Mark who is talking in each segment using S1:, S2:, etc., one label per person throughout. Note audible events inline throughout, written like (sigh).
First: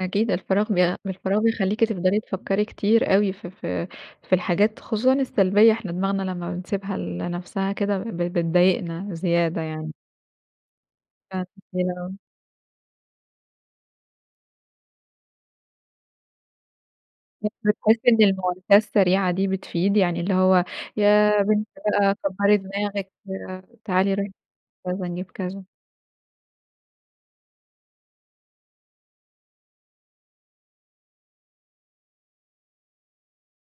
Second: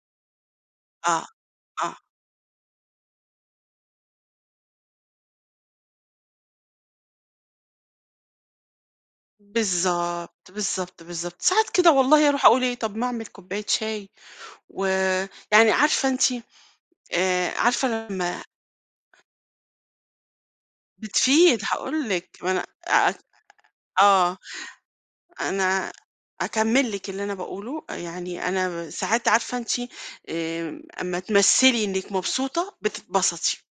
S1: أكيد، الفراغ بيع
S2: آه،
S1: الفراغ بيخليكِ
S2: آه.
S1: تفضل تفكري كتير أوي في في في الحاجات، خصوصًا السلبية. إحنا دماغنا لمّا بنسيبها ل لنفسها كده ب بتضايقنا زيادة يعني.
S2: بالضبط، بالضبط، بالضبط.
S1: (unintelligible)
S2: ساعات كده
S1: آه.
S2: والله أروح أقُول إيه، طَب ما أعمِل كوباية شاي و يعني عارفة أنتِ آآ،
S1: مش
S2: عارفة
S1: بتحسي إن
S2: لمّا
S1: المواساة السريعة دي بتفيد؟ يعني اللي هو يا
S2: بتفيد،
S1: بنت
S2: هاقول
S1: بقى
S2: لِك، ما
S1: كبري
S2: أنا
S1: دماغِك،
S2: أع
S1: تعالي، روحي
S2: آه،
S1: يالّا نجيب كذا.
S2: أنا أكمّل لِك اللي أنا باقُوله، يعني أنا ساعات عارفة أنتِ آمم، أما تمثلي إنِك مبسوطة، بتتبسطي.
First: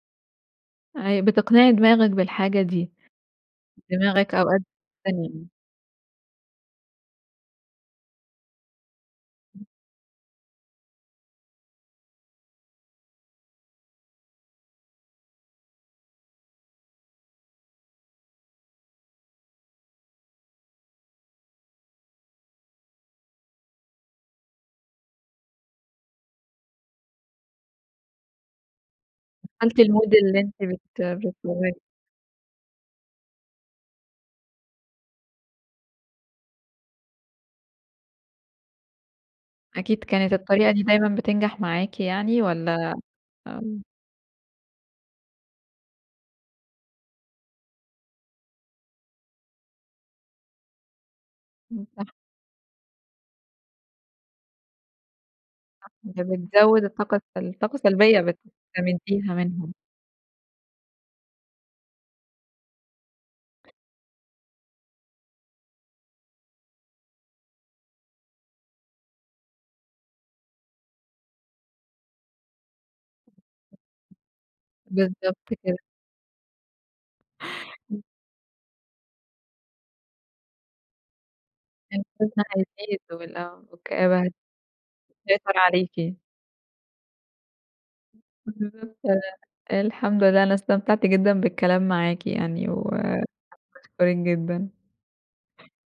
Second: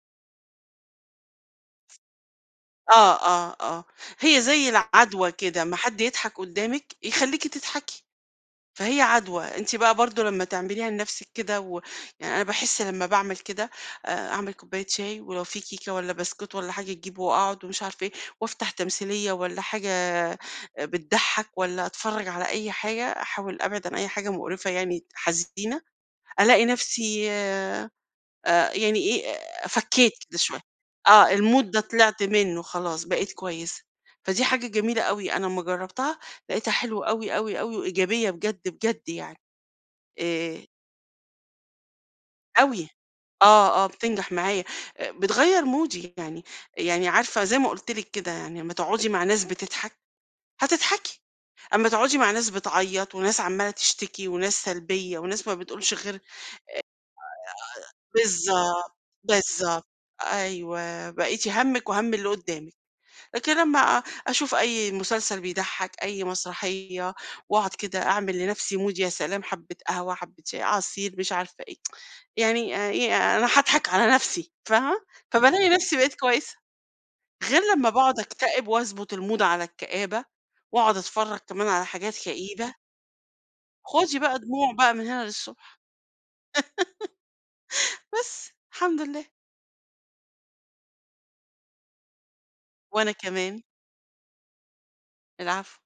S1: أيوه، بتقنعي دماغِك بالحاجة دي.
S2: آه، آه، آه.
S1: دماغِك
S2: هي
S1: أوقات
S2: زي العدوى
S1: (unintelligible)
S2: كده، أما حد يضحك قدامِك، يخليكِ تضحكي، فهي عدوى.
S1: امم.
S2: أنتِ بقى برضه لمّا تعمليها لنفسِك كده و يعني أنا باحس لمّا باعمِل كده آآ، أعمِل كوباية شاي ولو في كيكة والّا بسكوت والّا حاجة، أجيب وأقعد ومش عارفة إيه، وأفتح تمثيلية والّا حاجة بتضحك والّا أتفرج على أي حاجة. أحاول أبعِد عن أي حاجة مقرفة يعني حزينة، ألاقي نفسي آآ، يعني إيه،
S1: دخلتِ الmood
S2: فكيت كده
S1: اللي أنتِ
S2: شوية.
S1: بت
S2: آه، الmood ده
S1: (unintelligible)
S2: طلعت منه خلاص، بقيت كويسة. فدي حاجة جميلة أوي. أنا أما جربتها، لقيتها حلوة أوي، أوي، أوي، وإيجابية بجد، بجد يعني.
S1: أكيد، كانت
S2: آآ
S1: الطريقة دي دايمًا بتنجح معاكِ يعني
S2: أوي.
S1: والّا آمم.
S2: آه، آه، بتنجح معايا. أ بتغيّر مودي يعني. يعني عارفة زي ما قُلت لِك كده، يعني أمّا تقعدي مع ناس بتضحك، هتتضحكي.
S1: إمم،
S2: أما
S1: صح.
S2: تقعدي مع ناس بتعيّط، وناس عمّالة تشتكي، وناس سلبية وناس ما
S1: صح،
S2: بتقولش غير آآ
S1: دي بتزوّد الطاقة السل طاقة
S2: أ
S1: سلبية
S2: بالضبط
S1: بتستمديها منهم.
S2: بالضبط. أيوه، بقيتِ هَمِّك وهَم اللي قدامِك، لكن لمّا أشوف أي مسلسل بيضحك، أي مسرحية، واقعد كده أعمل لنفسي mood يا سلام حبّة قهوة، حبّة شاي، عصير، مش عارفة إيه (tsk) يعني آآ إيه أنا هاضحك على نفسي، فاهمة؟
S1: بالضبط
S2: فبالاقي
S1: كده.
S2: نفسي بقيت كويسة. غير لمّا
S1: إمم.
S2: باقعد أكتئب وأضبط الMood على الكآبة، وأقعد أتفرج كمان على حاجات
S1: الحزن
S2: كئيبة
S1: هيزيد وال آه،
S2: خدي
S1: والكآبة
S2: بقى دموع بقى من هنا
S1: هتسيطر
S2: للصبح.
S1: عليكِ.
S2: (laughs) بس،
S1: (unintelligible)
S2: الحمد لله.
S1: الحمد لله. أنا استمتعت جدًا بالكلام معاكِ يعني،
S2: وأنا
S1: وحابة
S2: كمان.
S1: أشكرِك جدًا.
S2: العفو.